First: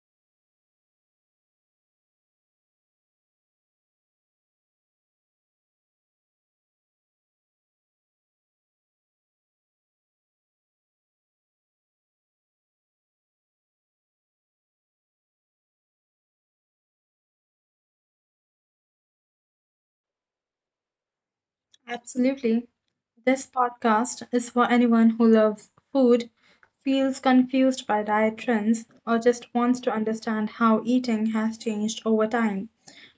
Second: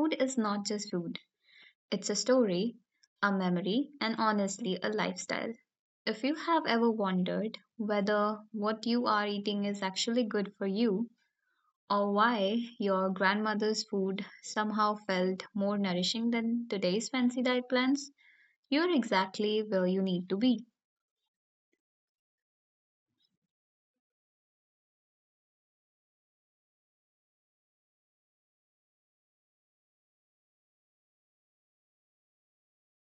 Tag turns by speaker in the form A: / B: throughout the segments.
A: food is not just food. It's a story, a memory, and honestly, a lifestyle. If you have ever wondered whether what you are eating is actually good for you, or why your grandmother's food somehow felt more nourishing than today's fancy diet plans, you're exactly where you need to be.
B: Absolutely. This podcast is for anyone who loves food, feels confused by diet trends, or just wants to understand how eating has changed over time.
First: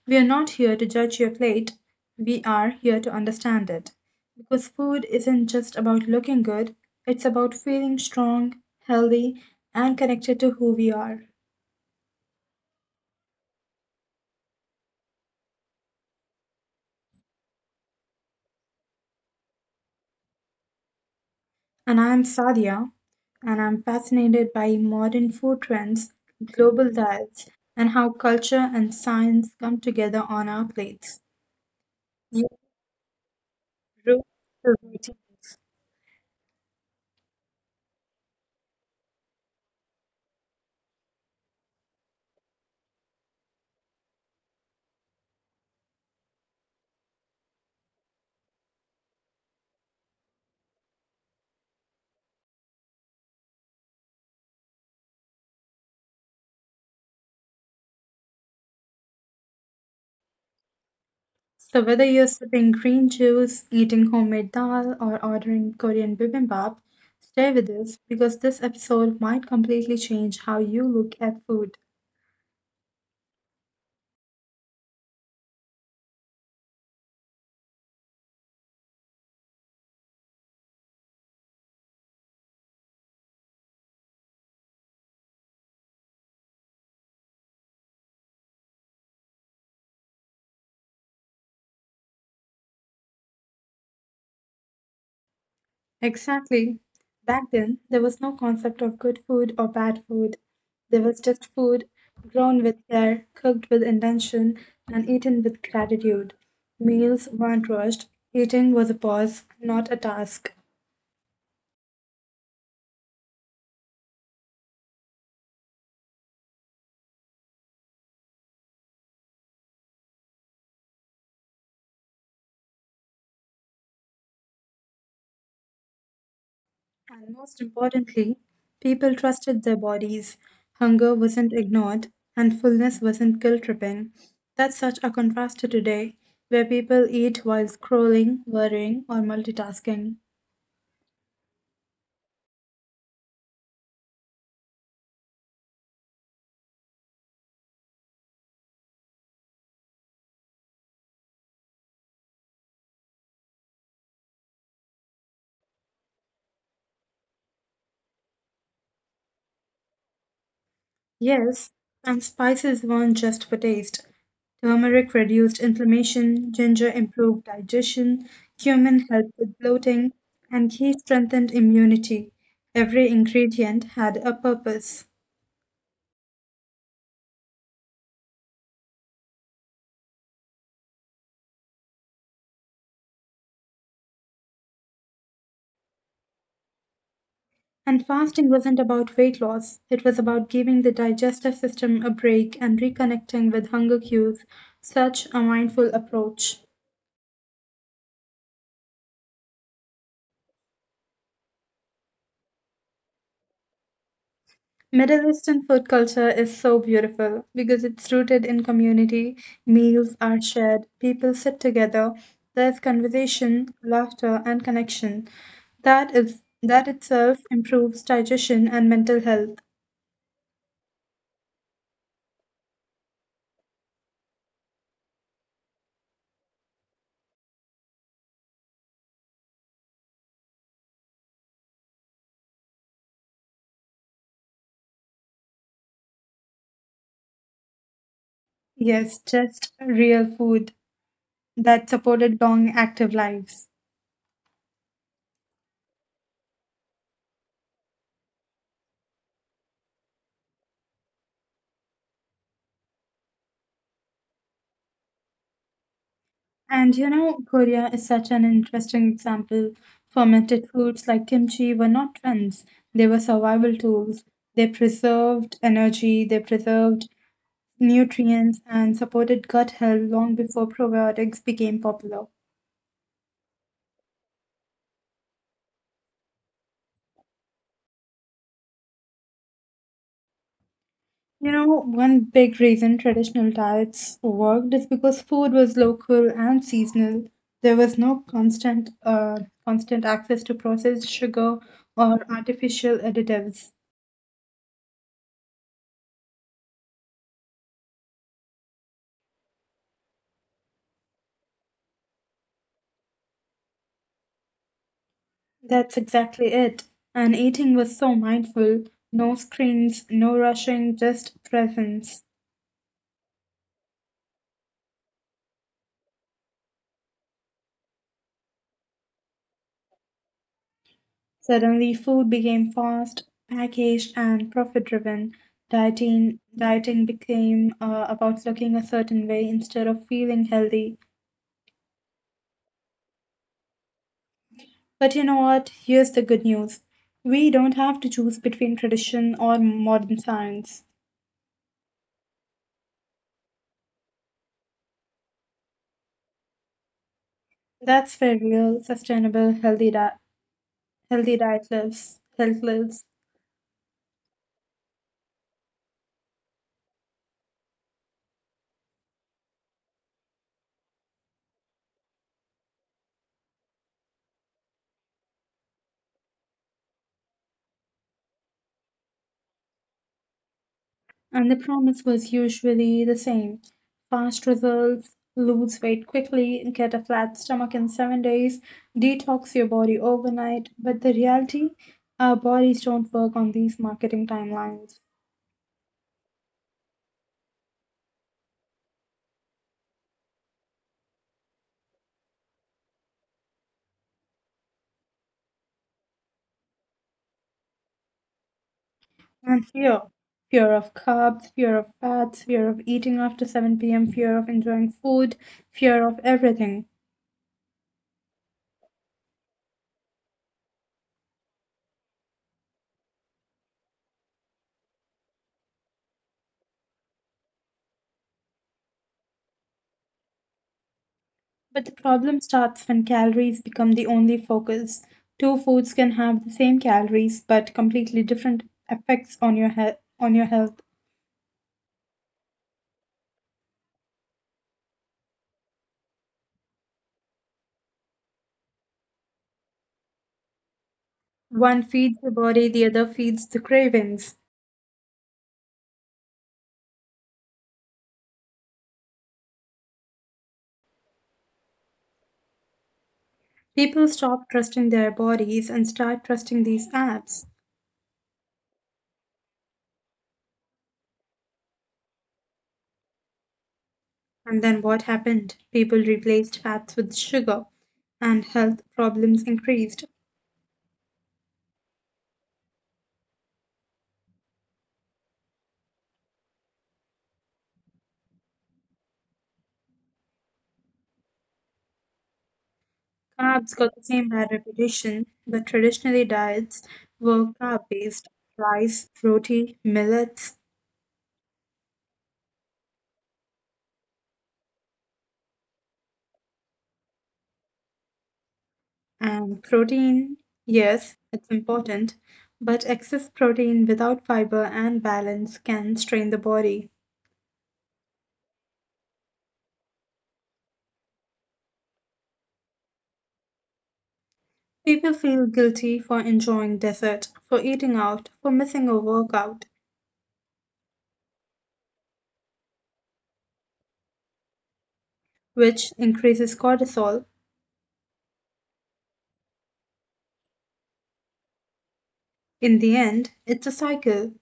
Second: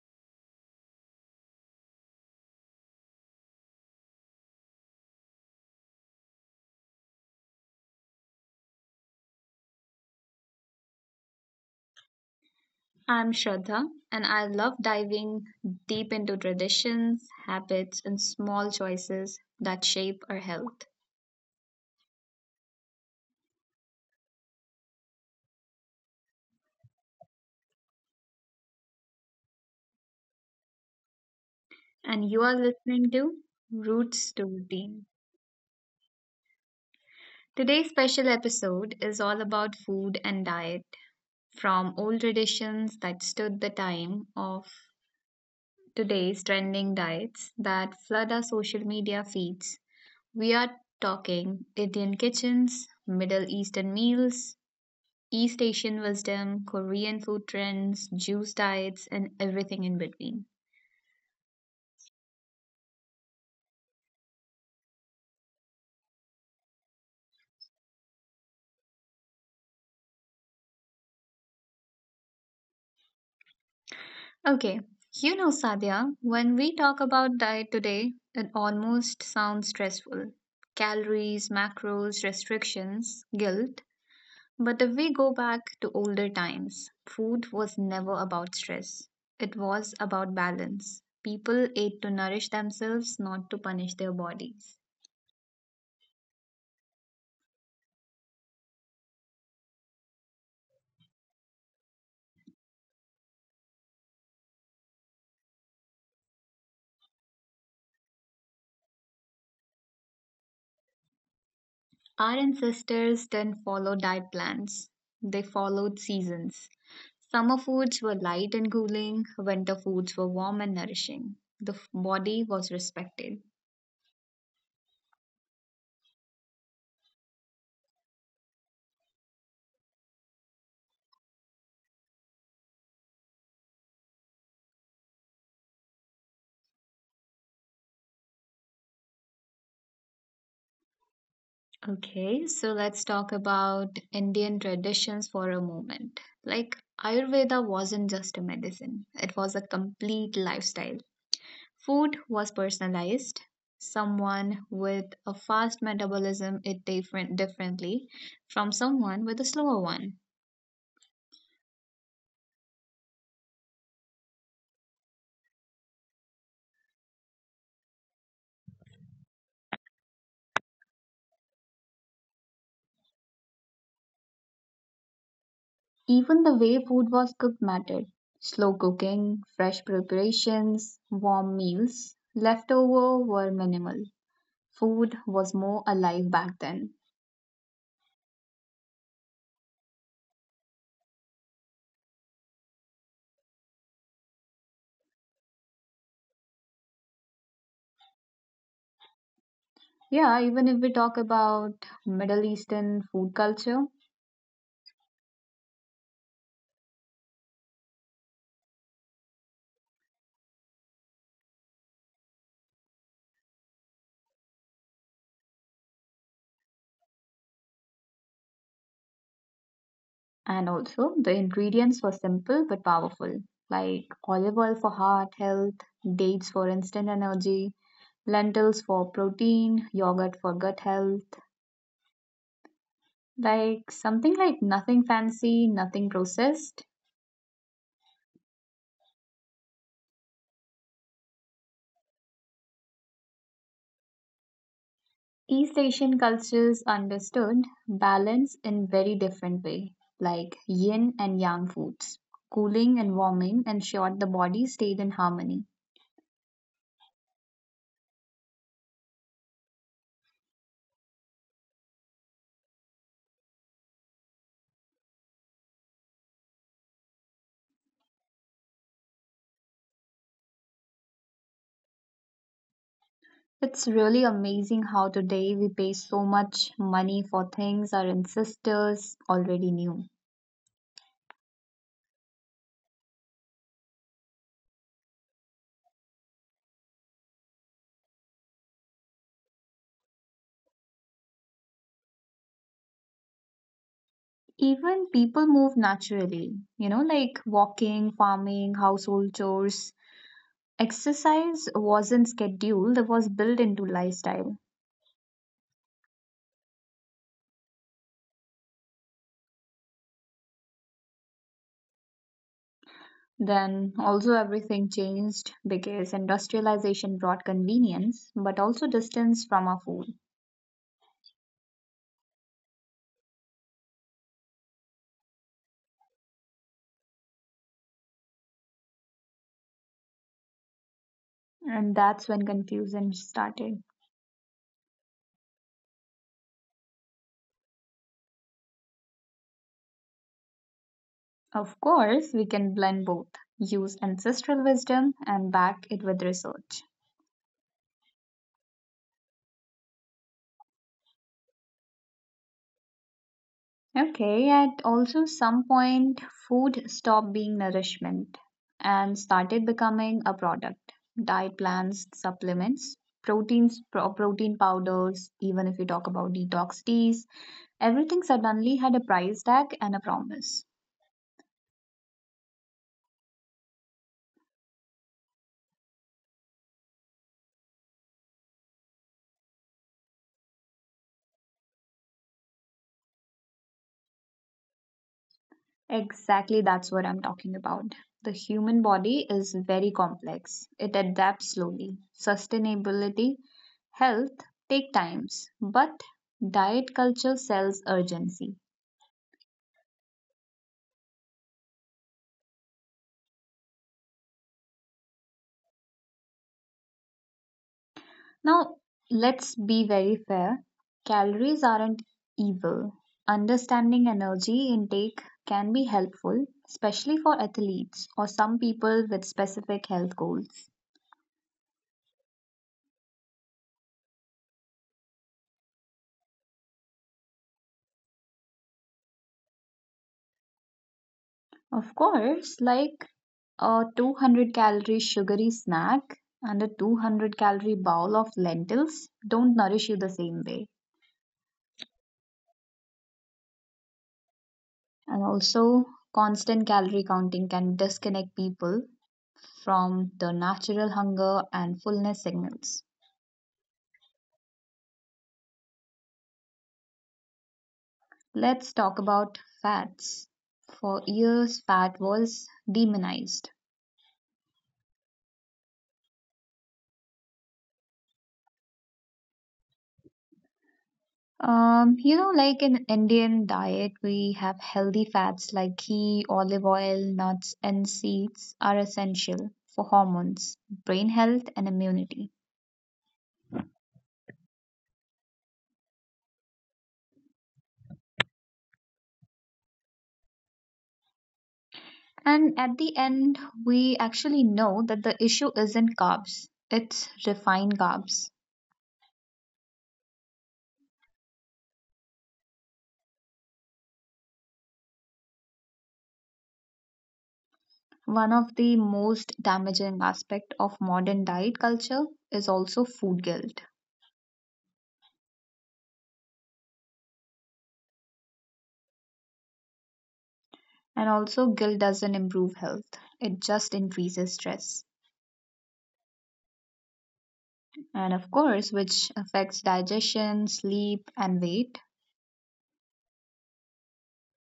B: We are not here to judge your plate, we are here to understand it. Because food isn't just about looking good, it's about feeling strong, healthy, and connected to who we are.
A: I'm Shraddha, and I love diving deep into traditions, habits, and small choices that shape our health.
B: And I'm Sadia, and I'm fascinated by modern food trends, global diets, and how culture and science come together on our plates.
A: And you
B: Your
A: are listening to
B: roots
A: Roots to
B: to
A: Routine.
B: routines.
A: Today's special episode is all about food and diet, from old traditions that stood the time of today's trending diets that flood our social media feeds. We are talking Indian kitchens, Middle Eastern meals, East Asian wisdom, Korean food trends, juice diets, and everything in between.
B: So, whether you're sipping green juice, eating homemade dal, or ordering Korean bibimbap, stay with us because this episode might completely change how you look at food.
A: Okay, Sadia, when we talk about diet today, it almost sounds stressful. Calories, macros, restrictions, guilt. But if we go back to older times, food was never about stress. It was about balance. People ate to nourish themselves, not to punish their bodies.
B: Exactly. Back then, there was no concept of good food or bad food. There was just food grown with care, cooked with intention, and eaten with gratitude. Meals weren't rushed. Eating was a pause, not a task.
A: Our ancestors didn't follow diet plans, they followed seasons. Summer foods were light and cooling, winter foods were warm and nourishing. The body was respected.
B: And most importantly, people trusted their bodies. Hunger wasn't ignored, and fullness wasn't guilt tripping. That's such a contrast to today, where people eat while scrolling, worrying, or multitasking.
A: Okay, so let's talk about Indian traditions for a moment. Like, Ayurveda wasn't just a medicine, it was a complete lifestyle. Food was personalized. Someone with a fast metabolism ate differently from someone with a slower one.
B: Yes, and spices weren't just for taste. Turmeric reduced inflammation, ginger improved digestion, cumin helped with bloating, and ghee strengthened immunity. Every ingredient had a purpose.
A: Even the way food was cooked mattered. Slow cooking, fresh preparations, warm meals, leftover were minimal. Food was more alive back then.
B: And fasting wasn't about weight loss, it was about giving the digestive system a break and reconnecting with hunger cues, such a mindful approach.
A: Yeah, even if we talk about Middle Eastern food culture,
B: Middle Eastern food culture is so beautiful because it's rooted in community. Meals are shared, people sit together, there's conversation, laughter, and connection. That is that itself improves digestion and mental health.
A: and also the ingredients were simple but powerful, like olive oil for heart health, dates for instant energy, lentils for protein, yogurt for gut health. Like something like nothing fancy, nothing processed,
B: Yes, just real food that supported long active lives.
A: East Asian cultures understood balance in very different way, like yin and yang foods, cooling and warming ensured the body stayed in harmony.
B: And you know, Korea is such an interesting example. Fermented foods like kimchi were not trends, they were survival tools. They preserved energy, they preserved nutrients, and supported gut health long before probiotics became popular.
A: It's really amazing how today we pay so much money for things our ancestors already knew.
B: You know, one big reason traditional diets worked is because food was local and seasonal. There was no constant, constant access to processed sugar or artificial additives.
A: Even people move naturally, like walking, farming, household chores. Exercise wasn't scheduled, it was built into lifestyle.
B: That's exactly it. And eating was so mindful. No screens, no rushing, just presence.
A: Then also everything changed because industrialization brought convenience but also distance from our food.
B: Suddenly, food became fast, packaged, and profit driven. Dieting became about looking a certain way instead of feeling healthy.
A: And that's when confusion started.
B: But you know what? Here's the good news. We don't have to choose between tradition or modern science.
A: Of course, we can blend both, use ancestral wisdom and back it with research.
B: That's where real, sustainable, healthy diet lives. Health lives.
A: Okay, at also some point, food stopped being nourishment and started becoming a product. Diet plans, supplements, proteins, protein powders, even if you talk about detox teas, everything suddenly had a price tag and a promise.
B: And the promise was usually the same fast results, lose weight quickly, get a flat stomach in 7 days, detox your body overnight. But the reality, our bodies don't work on these marketing timelines.
A: Exactly, that's what I'm talking about. The human body is very complex. It adapts slowly. Sustainability, health take times, but diet culture sells urgency.
B: And fear of carbs, fear of fats, fear of eating after 7 p.m., fear of enjoying food, fear of everything.
A: Now, let's be very fair. Calories aren't evil. Understanding energy intake can be helpful, especially for athletes or some people with specific health goals.
B: But the problem starts when calories become the only focus. Two foods can have the same calories but completely different effects on your health.
A: Of course, like a 200 calorie sugary snack and a 200 calorie bowl of lentils don't nourish you the same way.
B: One feeds the body, the other feeds the cravings.
A: And also, constant calorie counting can disconnect people from the natural hunger and fullness signals.
B: People stop trusting their bodies and start trusting these apps.
A: Let's talk about fats. For years, fat was demonized.
B: And then what happened? People replaced fats with sugar and health problems increased.
A: Like in Indian diet, we have healthy fats like ghee, olive oil, nuts, and seeds are essential for hormones, brain health, and immunity.
B: Carbs got the same bad reputation, but traditionally diets were carb based rice, roti, millets,
A: And at the end, we actually know that the issue isn't carbs, it's refined carbs.
B: and protein, yes, it's important, but excess protein without fiber and balance can strain the body.
A: One of the most damaging aspect of modern diet culture is also food guilt.
B: People feel guilty for enjoying dessert, for eating out, for missing a workout,
A: And also, guilt doesn't improve health, it just increases stress.
B: which increases cortisol.
A: And of course, which affects digestion, sleep, and weight.
B: In the end, it's a cycle,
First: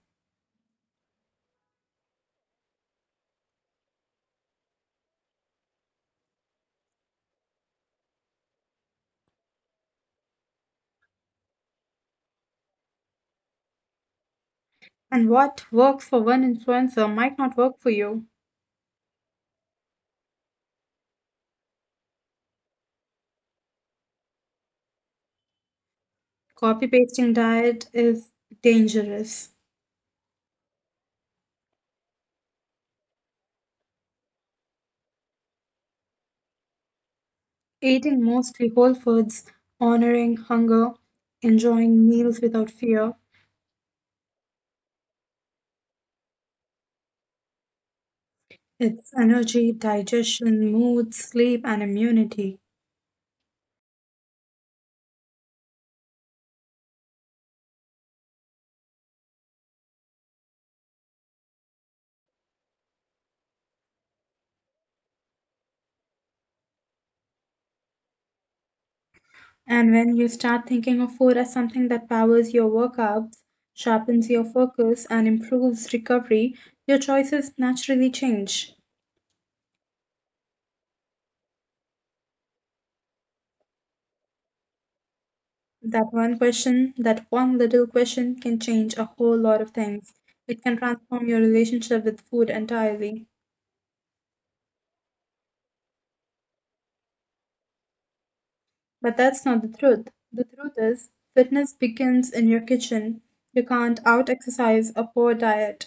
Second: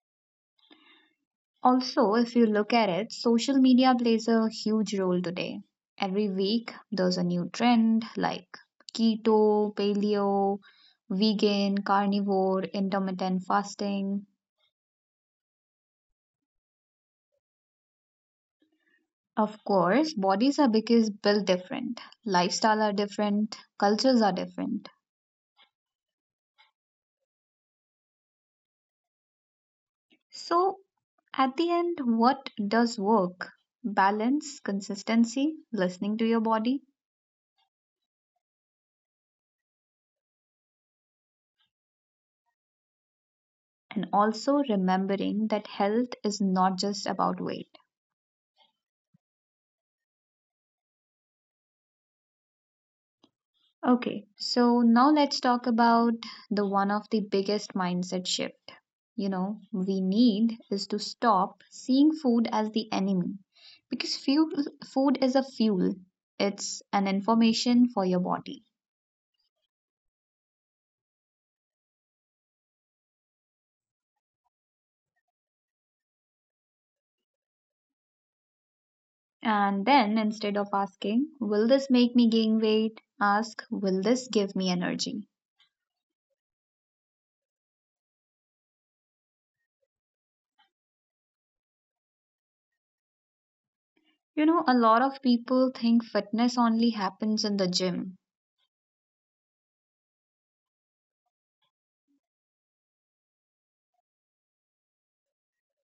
A: Also, if you look at it, social media plays a huge role today. Every week, there's a new trend like keto, paleo, vegan, carnivore, intermittent fasting.
B: and what works for one influencer might not work for you.
A: Of course, bodies are because built different, lifestyle are different, cultures are different.
B: Copy pasting diet is dangerous.
A: So, at the end, what does work? Balance, consistency, listening to your body,
B: Eating mostly whole foods, honoring hunger, enjoying meals without fear,
A: and also remembering that health is not just about weight.
B: it's energy, digestion, mood, sleep, and immunity.
A: Okay, so now let's talk about the one of the biggest mindset shift. We need is to stop seeing food as the enemy because fuel, food is a fuel, it's an information for your body.
B: And when you start thinking of food as something that powers your workouts, sharpens your focus, and improves recovery, your choices naturally change.
A: And then instead of asking, will this make me gain weight? Ask, will this give me energy?
B: That one question, that one little question can change a whole lot of things. It can transform your relationship with food entirely.
A: A lot of people think fitness only happens in the gym.
B: But that's not the truth. The truth is, fitness begins in your kitchen. You can't out exercise a poor diet.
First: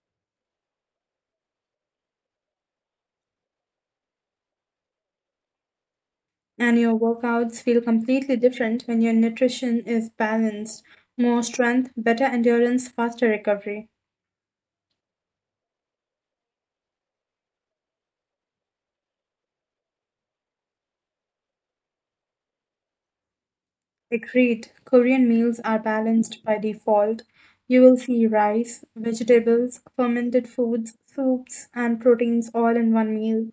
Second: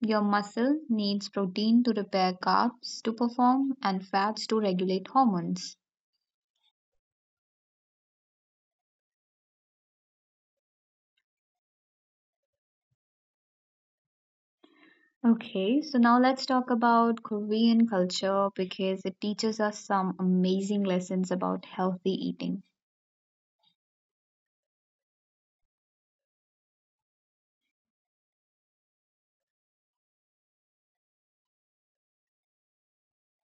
A: Your muscle needs protein to repair carbs to perform and fats to regulate hormones.
B: And your workouts feel completely different when your nutrition is balanced. More strength, better endurance, faster recovery.
A: Okay, so now let's talk about Korean culture because it teaches us some amazing lessons about healthy eating.
B: Agreed, Korean meals are balanced by default. You will see rice, vegetables, fermented foods, soups, and proteins all in one meal.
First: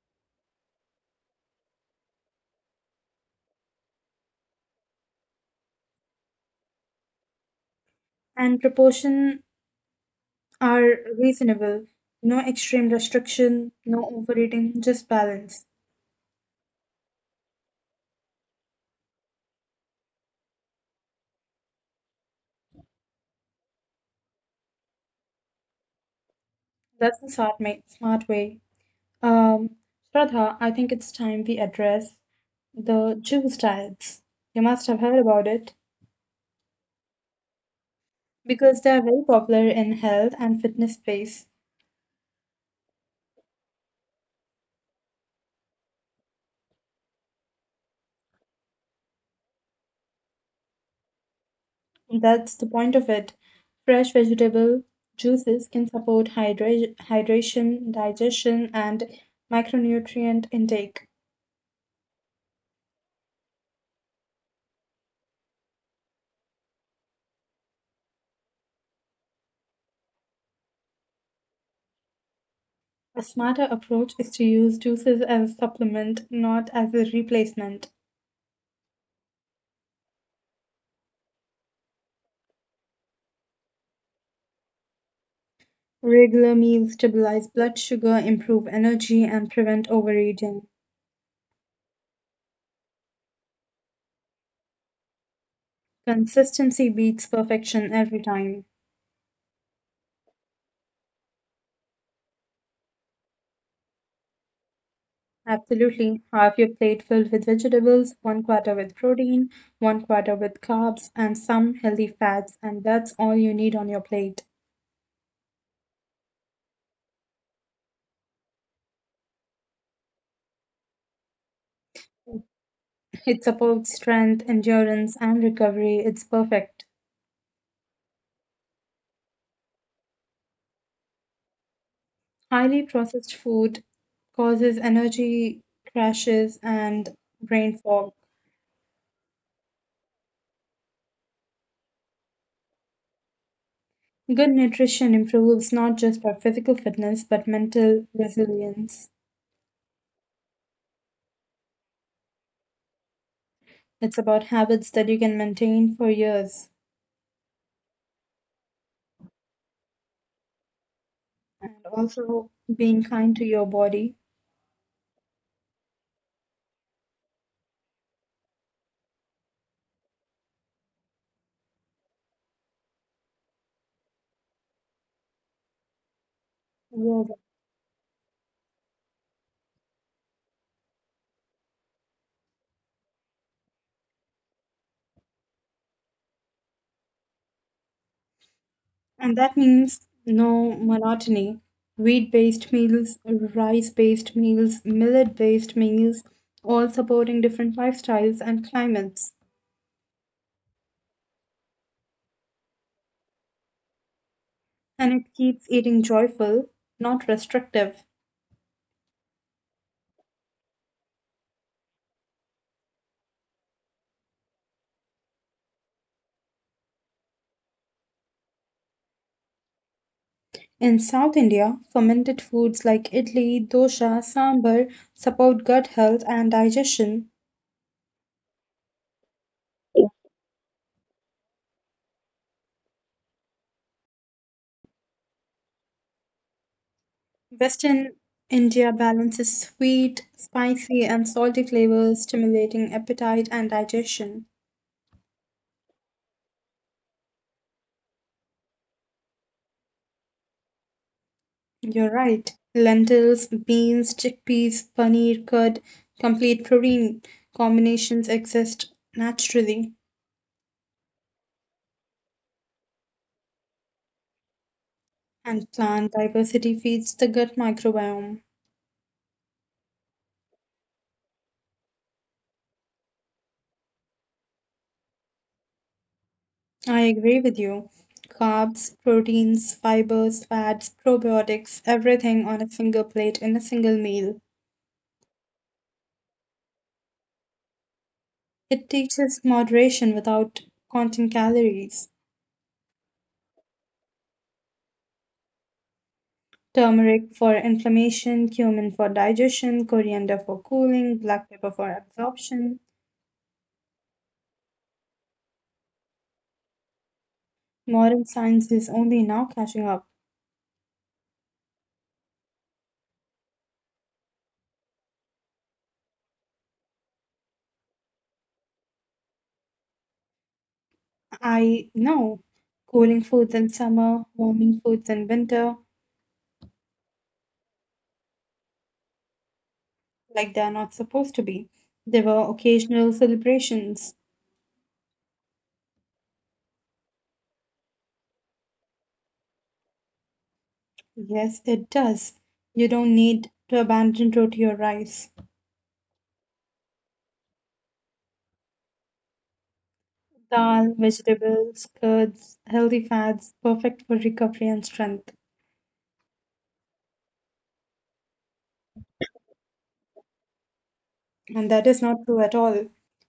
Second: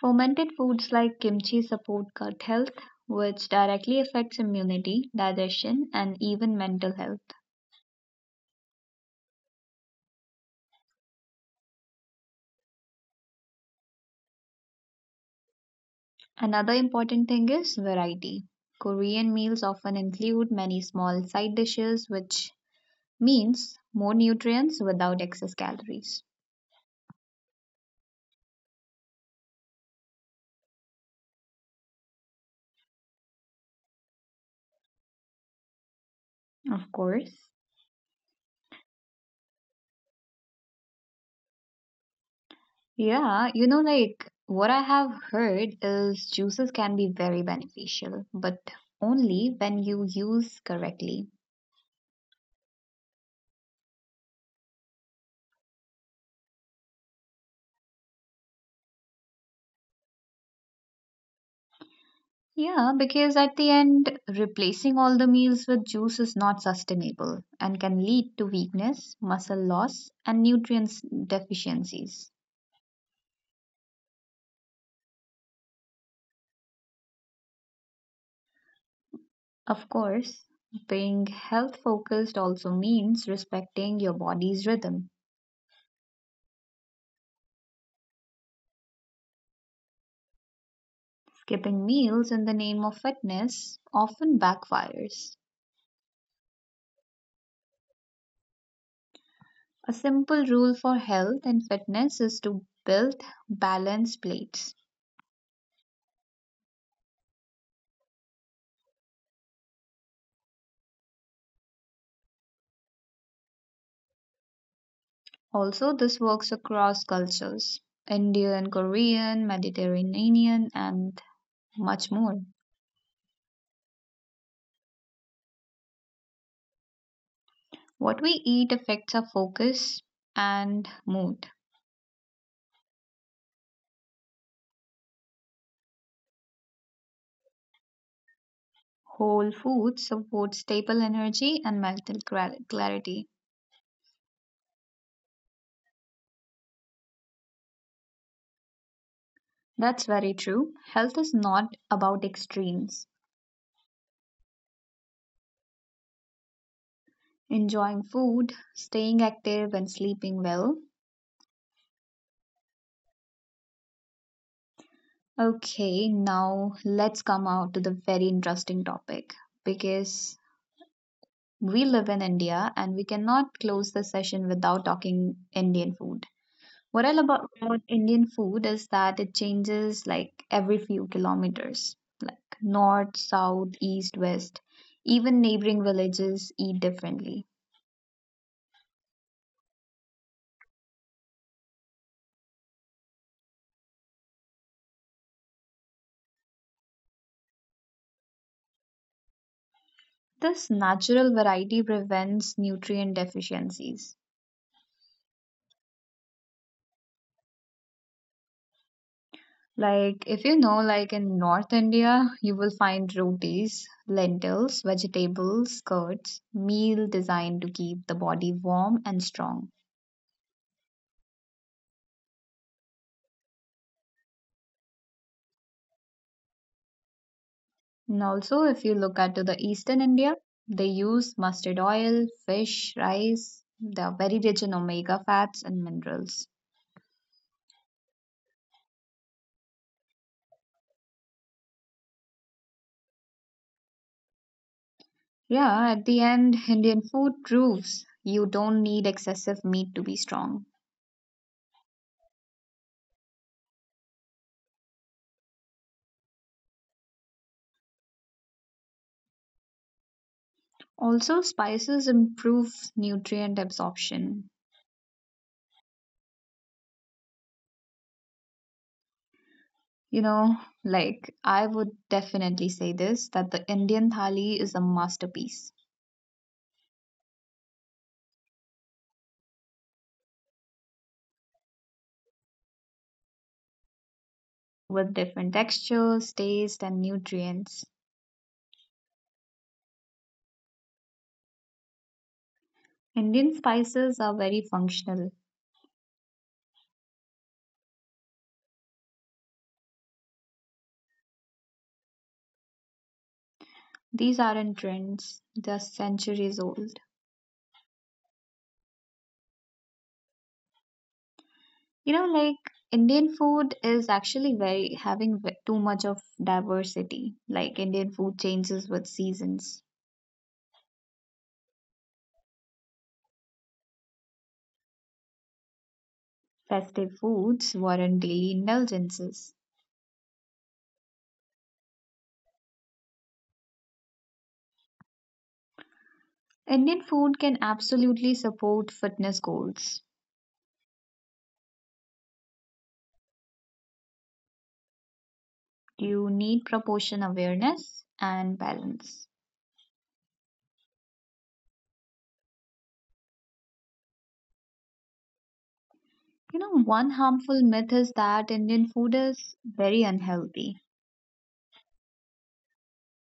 A: Fermented foods like kimchi support gut health, which directly affects immunity, digestion, and even mental health.
B: And proportion are reasonable. No extreme restriction, no overeating, just balance.
A: Another important thing is variety. Korean meals often include many small side dishes, which means more nutrients without excess calories.
B: That's the smart way. Um, Shraddha, I think it's time we address the juice diets. You must have heard about it
A: Of course.
B: because they are very popular in health and fitness space.
A: Yeah, like what I have heard is juices can be very beneficial, but only when you use correctly.
B: That's the point of it. Fresh vegetable juices can support hydration, digestion, and micronutrient intake.
A: Yeah, because at the end, replacing all the meals with juice is not sustainable and can lead to weakness, muscle loss, and nutrients deficiencies.
B: A smarter approach is to use juices as a supplement, not as a replacement.
A: Of course, being health focused also means respecting your body's rhythm.
B: Regular meals stabilize blood sugar, improve energy, and prevent overeating.
A: Skipping meals in the name of fitness often backfires.
B: Consistency beats perfection every time.
A: A simple rule for health and fitness is to build balanced plates.
B: Absolutely. Have your plate filled with vegetables, one quarter with protein, one quarter with carbs, and some healthy fats, and that's all you need on your plate.
A: Also, this works across cultures Indian, Korean, Mediterranean, and much more.
B: It supports strength, endurance, and recovery. It's perfect.
A: What we eat affects our focus and mood.
B: Highly processed food causes energy crashes and brain fog.
A: Whole foods support stable energy and mental clarity.
B: Good nutrition improves not just our physical fitness but mental resilience.
A: That's very true. Health is not about extremes.
B: It's about habits that you can maintain for years
A: Enjoying food, staying active, and sleeping well.
B: and also being kind to your body.
A: Okay, now let's come out to the very interesting topic because we live in India and we cannot close the session without talking Indian food. What I love
B: Yoga.
A: about Indian food is that it changes like every few kilometers, like north, south, east, west. Even neighboring villages eat differently.
B: And that means no monotony. Wheat based meals, rice based meals, millet based meals, all supporting different lifestyles and climates.
A: This natural variety prevents nutrient deficiencies.
B: And it keeps eating joyful, not restrictive.
A: Like, if like in North India, you will find rotis, lentils, vegetables, curds, meal designed to keep the body warm and strong.
B: In South India, fermented foods like idli, dosa, sambar support gut health and digestion,
A: And also, if you look at to the Eastern India, they use mustard oil, fish, rice. They are very rich in omega fats and minerals.
B: Western India balances sweet, spicy, and salty flavors, stimulating appetite and digestion.
A: Yeah, at the end, Indian food proves you don't need excessive meat to be strong.
B: You're right. Lentils, beans, chickpeas, paneer, curd, complete protein combinations exist naturally,
A: Also, spices improve nutrient absorption.
B: and plant diversity feeds the gut microbiome.
A: You know, like I would definitely say this that the Indian thali is a masterpiece
B: I agree with you. Carbs, proteins, fibers, fats, probiotics, everything on a single plate in a single meal.
A: with different textures, taste, and nutrients.
B: It teaches moderation without counting calories.
A: Indian spices are very functional.
B: Turmeric for inflammation, cumin for digestion, coriander for cooling, black pepper for absorption.
A: These aren't trends, they're centuries old.
B: Modern science is only now catching up.
A: Like Indian food is actually very having too much of diversity. Like Indian food changes with seasons.
B: I know cooling foods in summer, warming foods in winter,
A: Festive foods warrant daily indulgences.
B: like they are not supposed to be. There were occasional celebrations.
A: Indian food can absolutely support fitness goals.
B: Yes, it does. You don't need to abandon roti or rice.
A: You need proportion awareness and balance.
B: Dal, vegetables, curds, healthy fats, perfect for recovery and strength.
A: One harmful myth is that Indian food is very unhealthy.
B: And that is not true at all.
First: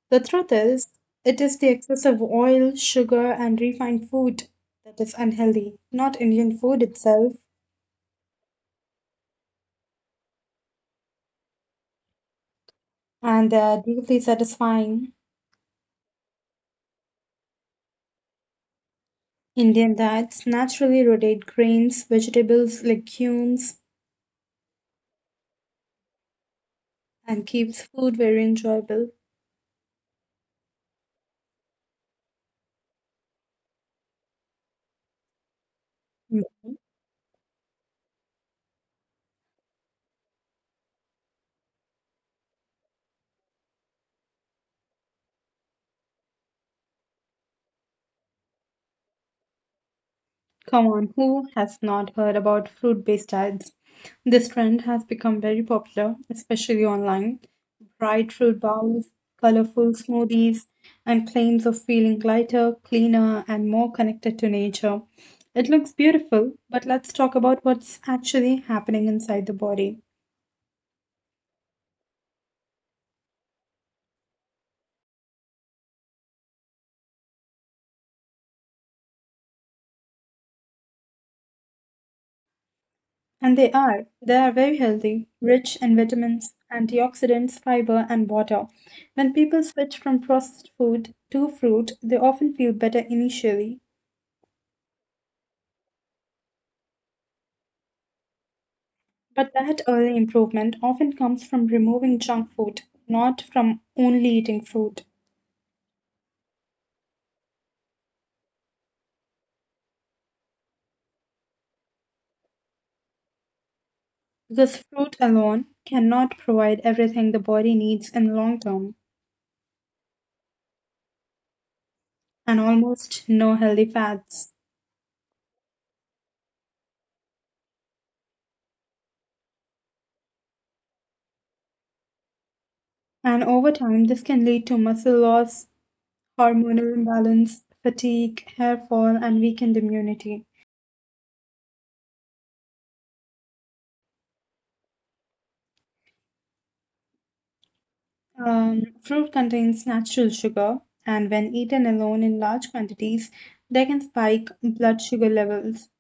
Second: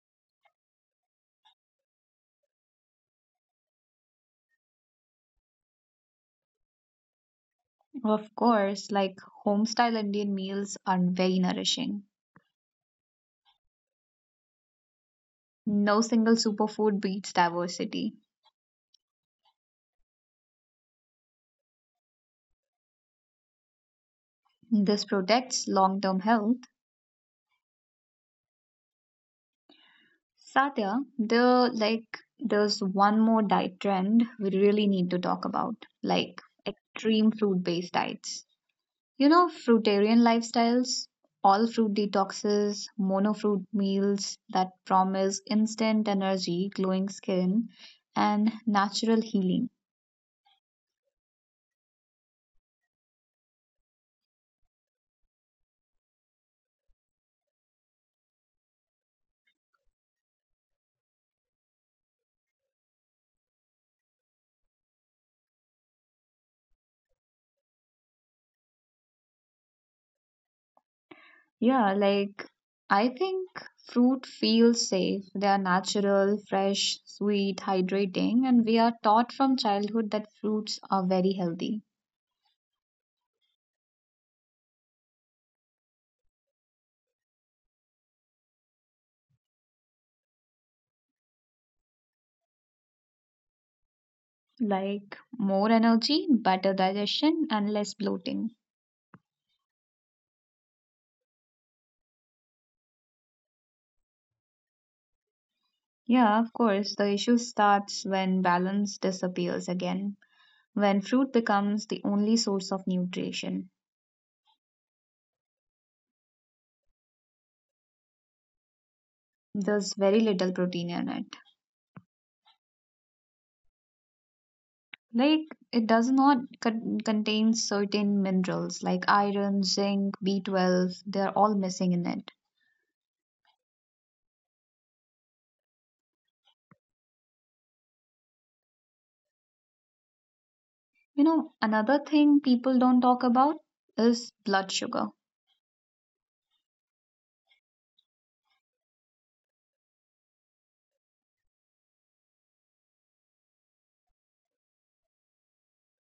B: The truth is, it is the excess of oil, sugar, and refined food that is unhealthy, not Indian food itself.
A: Of course, like home style Indian meals are very nourishing.
B: And they are deeply satisfying.
A: No single superfood beats diversity.
B: Indian diets naturally rotate grains, vegetables, legumes,
A: This protects long term health.
B: and keeps food very enjoyable.
A: Satya, there's one more diet trend we really need to talk about, like extreme fruit based diets. Fruitarian lifestyles, all fruit detoxes, monofruit meals that promise instant energy, glowing skin, and natural healing.
B: Come on, who has not heard about fruit based diets? This trend has become very popular, especially online. Bright fruit bowls, colorful smoothies, and claims of feeling lighter, cleaner, and more connected to nature. It looks beautiful, but let's talk about what's actually happening inside the body.
A: Yeah, like I think fruit feels safe. They are natural, fresh, sweet, hydrating, and we are taught from childhood that fruits are very healthy.
B: And they are. They are very healthy, rich in vitamins, antioxidants, fiber, and water. When people switch from processed food to fruit, they often feel better initially.
A: Like more energy, better digestion, and less bloating.
B: But that early improvement often comes from removing junk food, not from only eating fruit.
A: Yeah, of course, the issue starts when balance disappears again, when fruit becomes the only source of nutrition.
B: Because fruit alone cannot provide everything the body needs in long term,
A: There's very little protein in it.
B: and almost no healthy fats.
A: Like it does not contain certain minerals like iron, zinc, B12, they're all missing in it.
B: And over time, this can lead to muscle loss, hormonal imbalance, fatigue, hair fall, and weakened immunity.
A: Another thing people don't talk about is blood sugar.
B: Fruit contains natural sugar, and when eaten alone in large quantities, they can spike blood sugar levels,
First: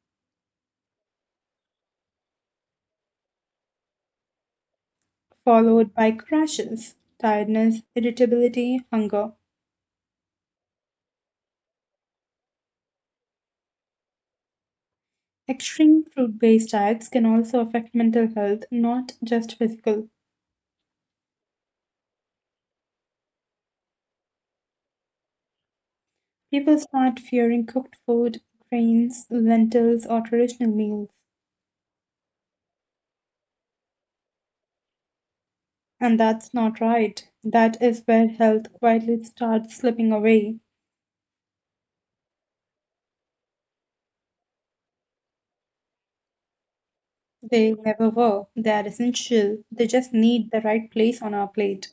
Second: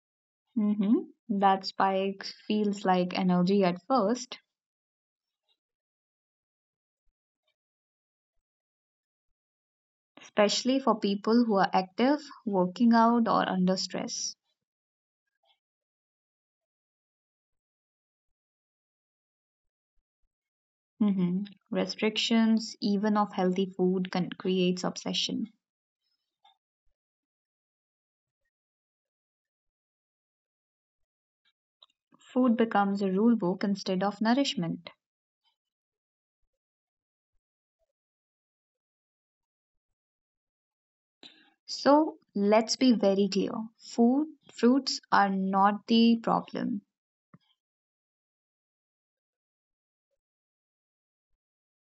A: hmm That spike feels like energy at first,
B: followed by crashes, tiredness, irritability, hunger.
A: especially for people who are active, working out, or under stress.
B: Extreme fruit based diets can also affect mental health, not just physical.
A: hmm Restrictions, even of healthy food, can creates obsession.
B: People start fearing cooked food, grains, lentils, or traditional meals.
A: Food becomes a rule book instead of nourishment.
B: And that's not right. That is where health quietly starts slipping away.
A: So let's be very clear. Food, fruits are not the problem.
B: They never were. They are essential. They just need the right place on our plate.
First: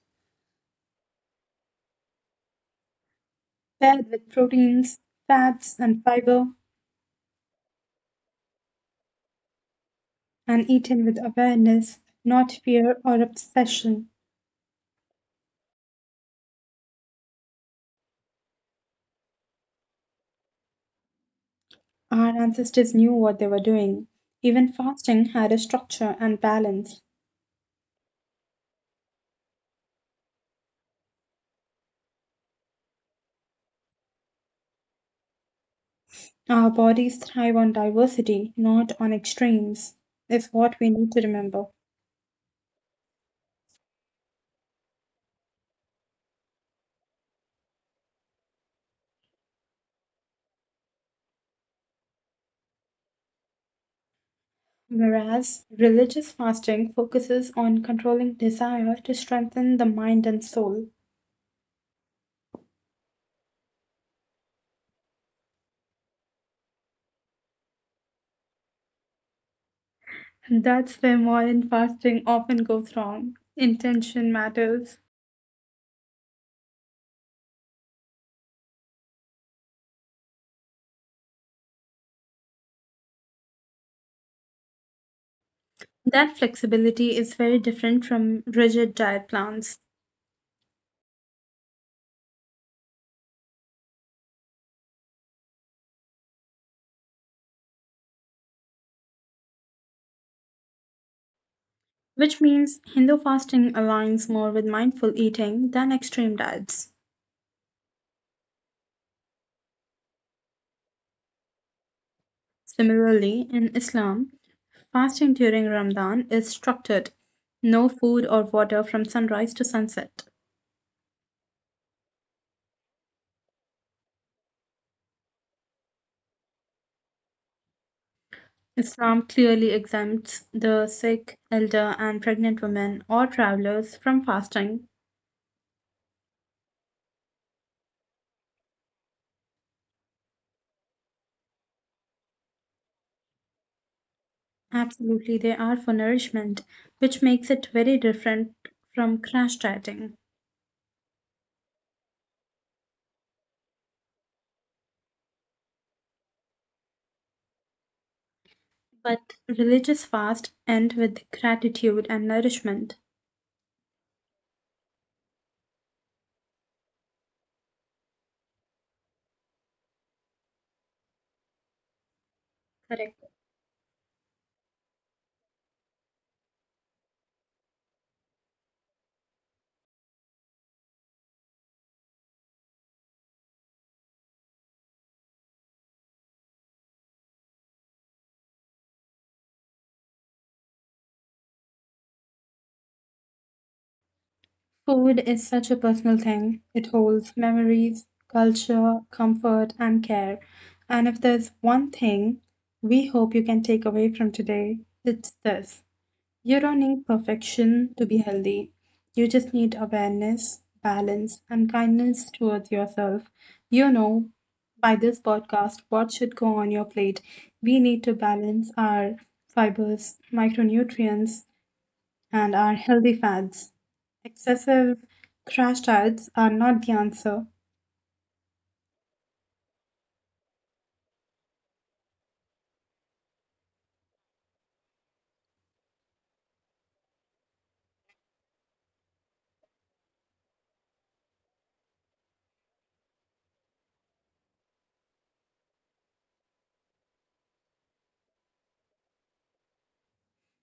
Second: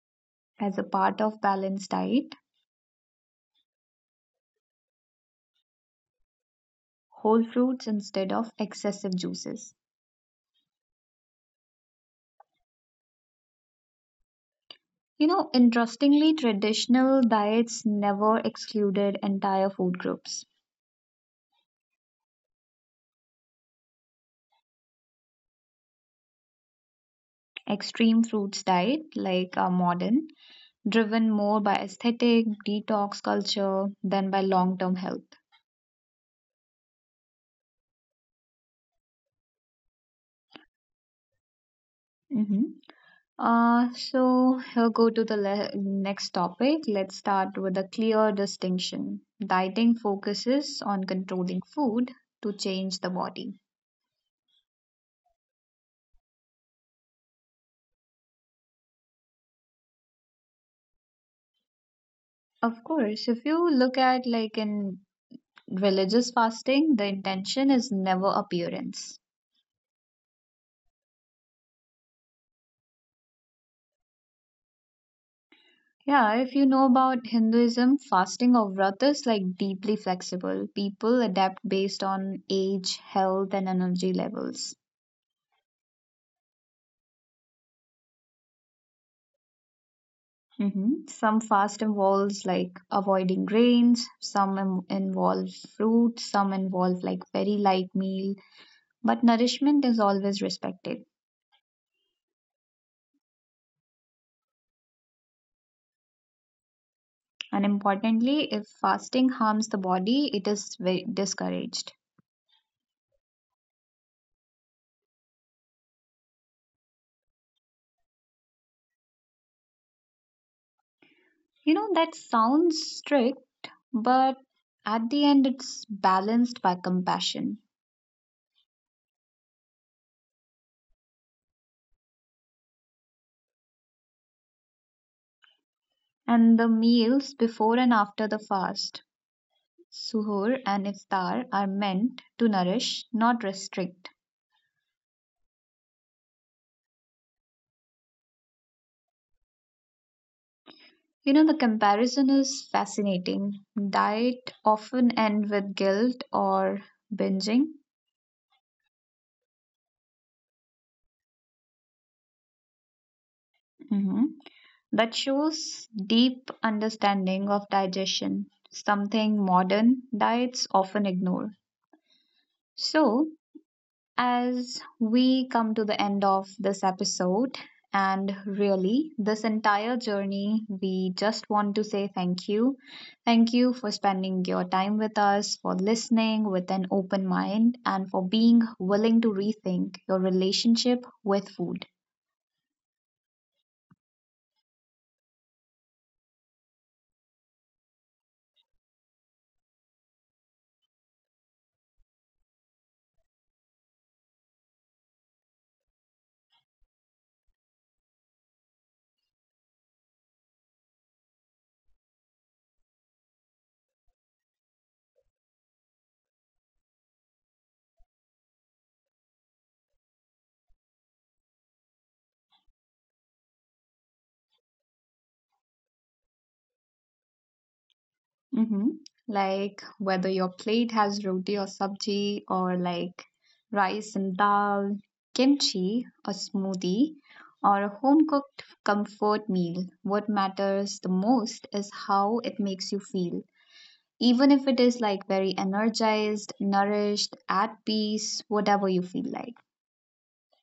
A: As a part of balanced diet,
B: Paired with proteins, fats, and fiber,
A: whole fruits instead of excessive juices.
B: and eaten with awareness, not fear or obsession.
A: Interestingly, traditional diets never excluded entire food groups.
B: Our ancestors knew what they were doing. Even fasting had a structure and balance.
A: Extreme fruits diet, like our modern, driven more by aesthetic, detox culture than by long term health.
B: Our bodies thrive on diversity, not on extremes, is what we need to remember.
A: Mm-hmm. So here go to the next topic. Let's start with a clear distinction. Dieting focuses on controlling food to change the body.
B: Whereas religious fasting focuses on controlling desire to strengthen the mind and soul.
A: Of course, if you look at like in religious fasting, the intention is never appearance.
B: And that's where modern fasting often goes wrong. Intention matters.
A: Yeah, if you know about Hinduism, fasting or vrat is like deeply flexible. People adapt based on age, health, and energy levels.
B: That flexibility is very different from rigid diet plans,
A: Mhm. Some fast involves like avoiding grains, some involve fruit, some involve like very light meal, but nourishment is always respected.
B: which means Hindu fasting aligns more with mindful eating than extreme diets.
A: And importantly, if fasting harms the body, it is very discouraged.
B: Similarly, in Islam, fasting during Ramadan is structured no food or water from sunrise to sunset.
A: That sounds strict, but at the end, it's balanced by compassion.
B: Islam clearly exempts the sick, elder, and pregnant women or travelers from fasting.
A: And the meals before and after the fast, suhoor and iftar, are meant to nourish, not restrict.
B: Absolutely, they are for nourishment, which makes it very different from crash dieting.
A: The comparison is fascinating. Diet often end with guilt or binging.
B: But religious fast end with gratitude and nourishment.
A: hmm That shows deep understanding of digestion, something modern diets often ignore.
B: Correct.
A: So, as we come to the end of this episode, and really, this entire journey, we just want to say thank you. Thank you for spending your time with us, for listening with an open mind, and for being willing to rethink your relationship with food.
B: Food is such a personal thing. It holds memories, culture, comfort, and care. And if there's one thing we hope you can take away from today, it's this. You don't need perfection to be healthy. You just need awareness, balance, and kindness towards yourself. You know, by this podcast, what should go on your plate? We need to balance our fibers, micronutrients, and our healthy fats. Excessive crash diets are not the answer.
A: Mm-hmm. Like whether your plate has roti or sabji, or like rice and dal, kimchi, a smoothie, or a home cooked comfort meal, what matters the most is how it makes you feel. Even if it is like very energized, nourished, at peace, whatever you feel like.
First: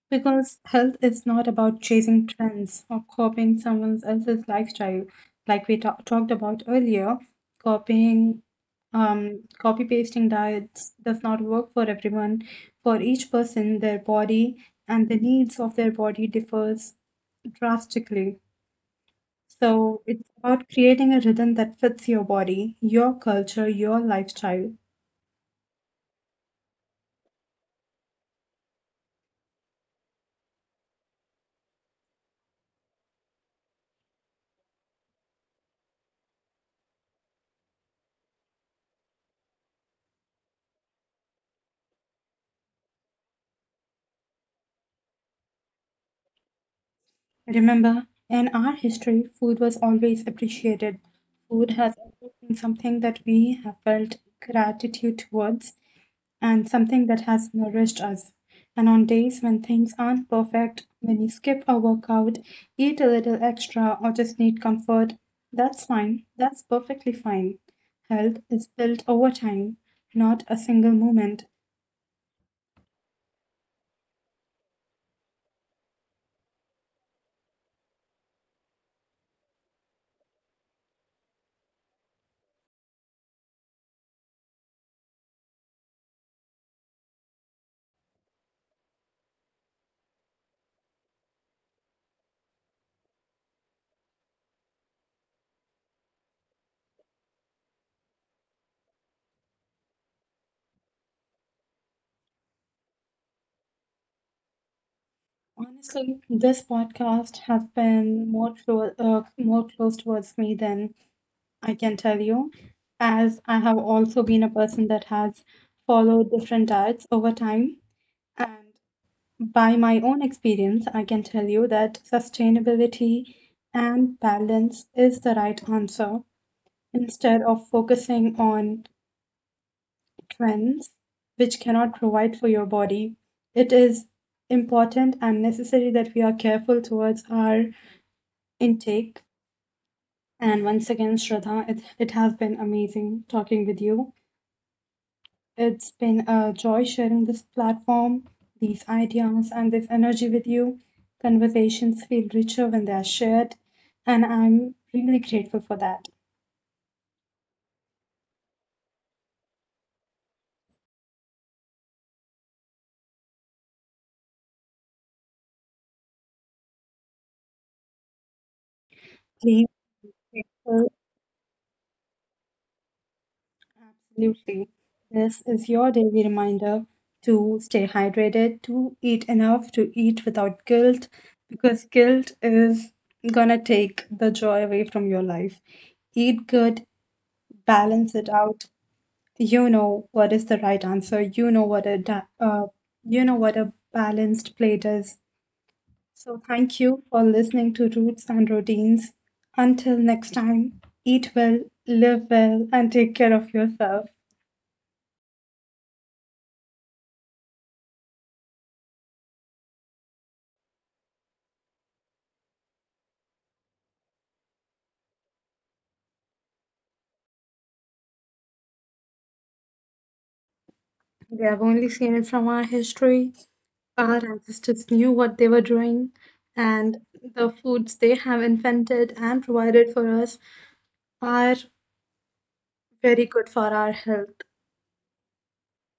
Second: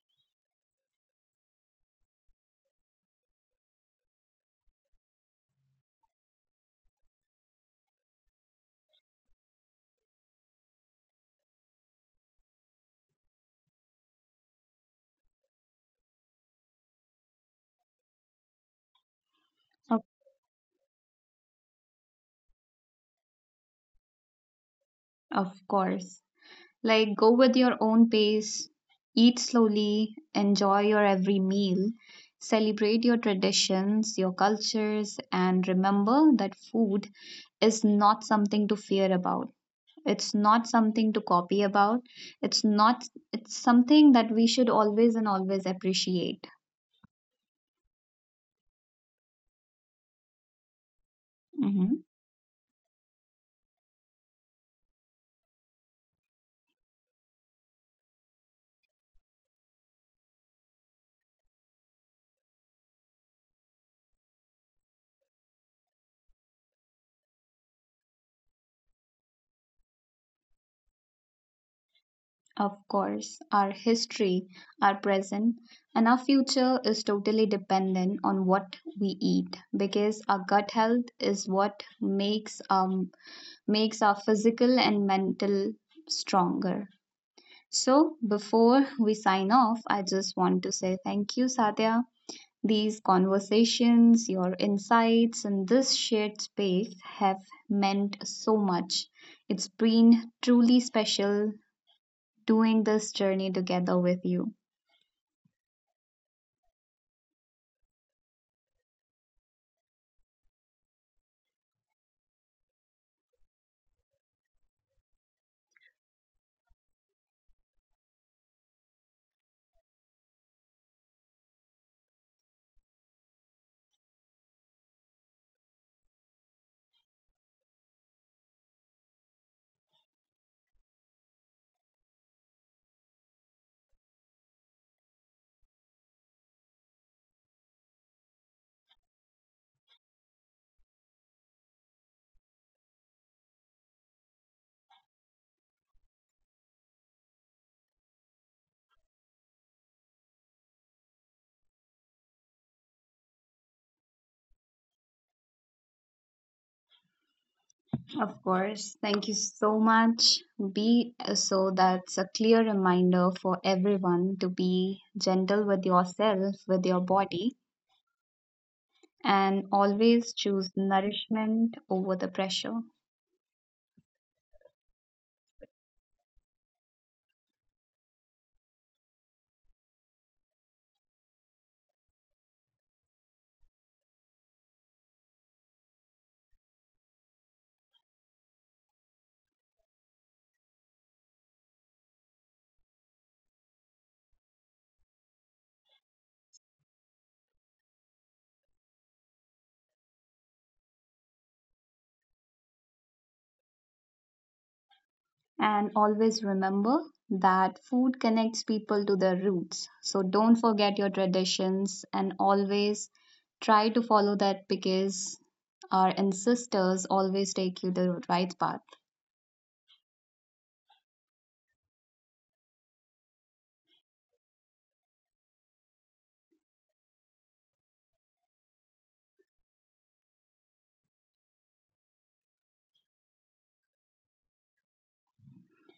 B: Because health is not about chasing trends or copying someone else's lifestyle. Like we talked about earlier, copying, copy pasting diets does not work for everyone. For each person, their body and the needs of their body differs drastically. So
A: Of,
B: it's about creating a rhythm that fits your body, your culture, your lifestyle.
A: of course. Like, go with your own pace, eat slowly, enjoy your every meal, celebrate your traditions, your cultures, and remember that food is not something to fear about. It's not something to copy about. It's not, it's something that we should always and always appreciate.
B: Remember, in our history, food was always appreciated. Food has
A: Mhm.
B: always been something that we have felt gratitude towards and something that has nourished us. And on days when things aren't perfect, when you skip a workout, eat a little extra, or just need comfort, that's fine. That's perfectly fine. Health is built over time, not a single moment.
A: Of course, our history, our present, and our future is totally dependent on what we eat because our gut health is what makes makes our physical and mental stronger. So, before we sign off, I just want to say thank you, Satya. These conversations, your insights, and this shared space have meant so much. It's been truly special doing this journey together with you.
B: Honestly, this podcast has been more close towards me than I can tell you, as I have also been a person that has followed different diets over time. And by my own experience, I can tell you that sustainability and balance is the right answer instead of focusing on trends which cannot provide for your body. It is important and necessary that we are careful towards our intake. And once again, Shraddha, it has been amazing talking with you. It's been a joy sharing this platform, these ideas, and this energy with you. Conversations feel richer when they are shared, and I'm really grateful for that.
A: Of course, thank you so much. Be so that's a clear reminder for everyone to be gentle with yourself, with your body, and
B: Please,
A: always choose
B: grateful,
A: nourishment over the pressure.
B: absolutely. This is your daily reminder to stay hydrated, to eat enough, to eat without guilt, because guilt is gonna take the joy away from your life. Eat good, balance it out, you know what is the right answer. You know what a you know what a balanced plate is. So thank you for listening to Roots and Routines. Until next time, eat well, live well, and take care of yourself.
A: And always remember that food connects people to their roots. So don't forget your traditions and always try to follow that because our ancestors always take you the right path.
B: We have only seen it from our history. Our ancestors knew what they were doing, and the foods they have invented and provided for us are very good for our health.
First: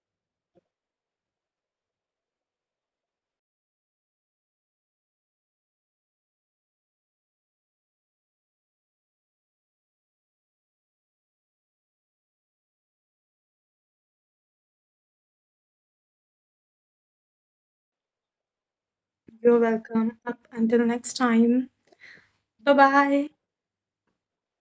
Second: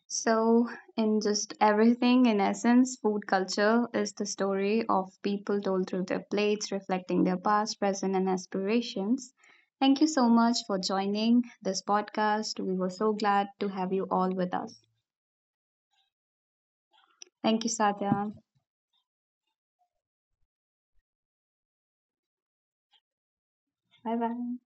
A: So, in just everything, in essence, food culture is the story of people told through their plates, reflecting their past, present, and aspirations. Thank you so much for joining this podcast. We were so glad to have you all with us. Thank you, Satya.
B: You're welcome. Up until next time. Bye bye.
A: Bye bye.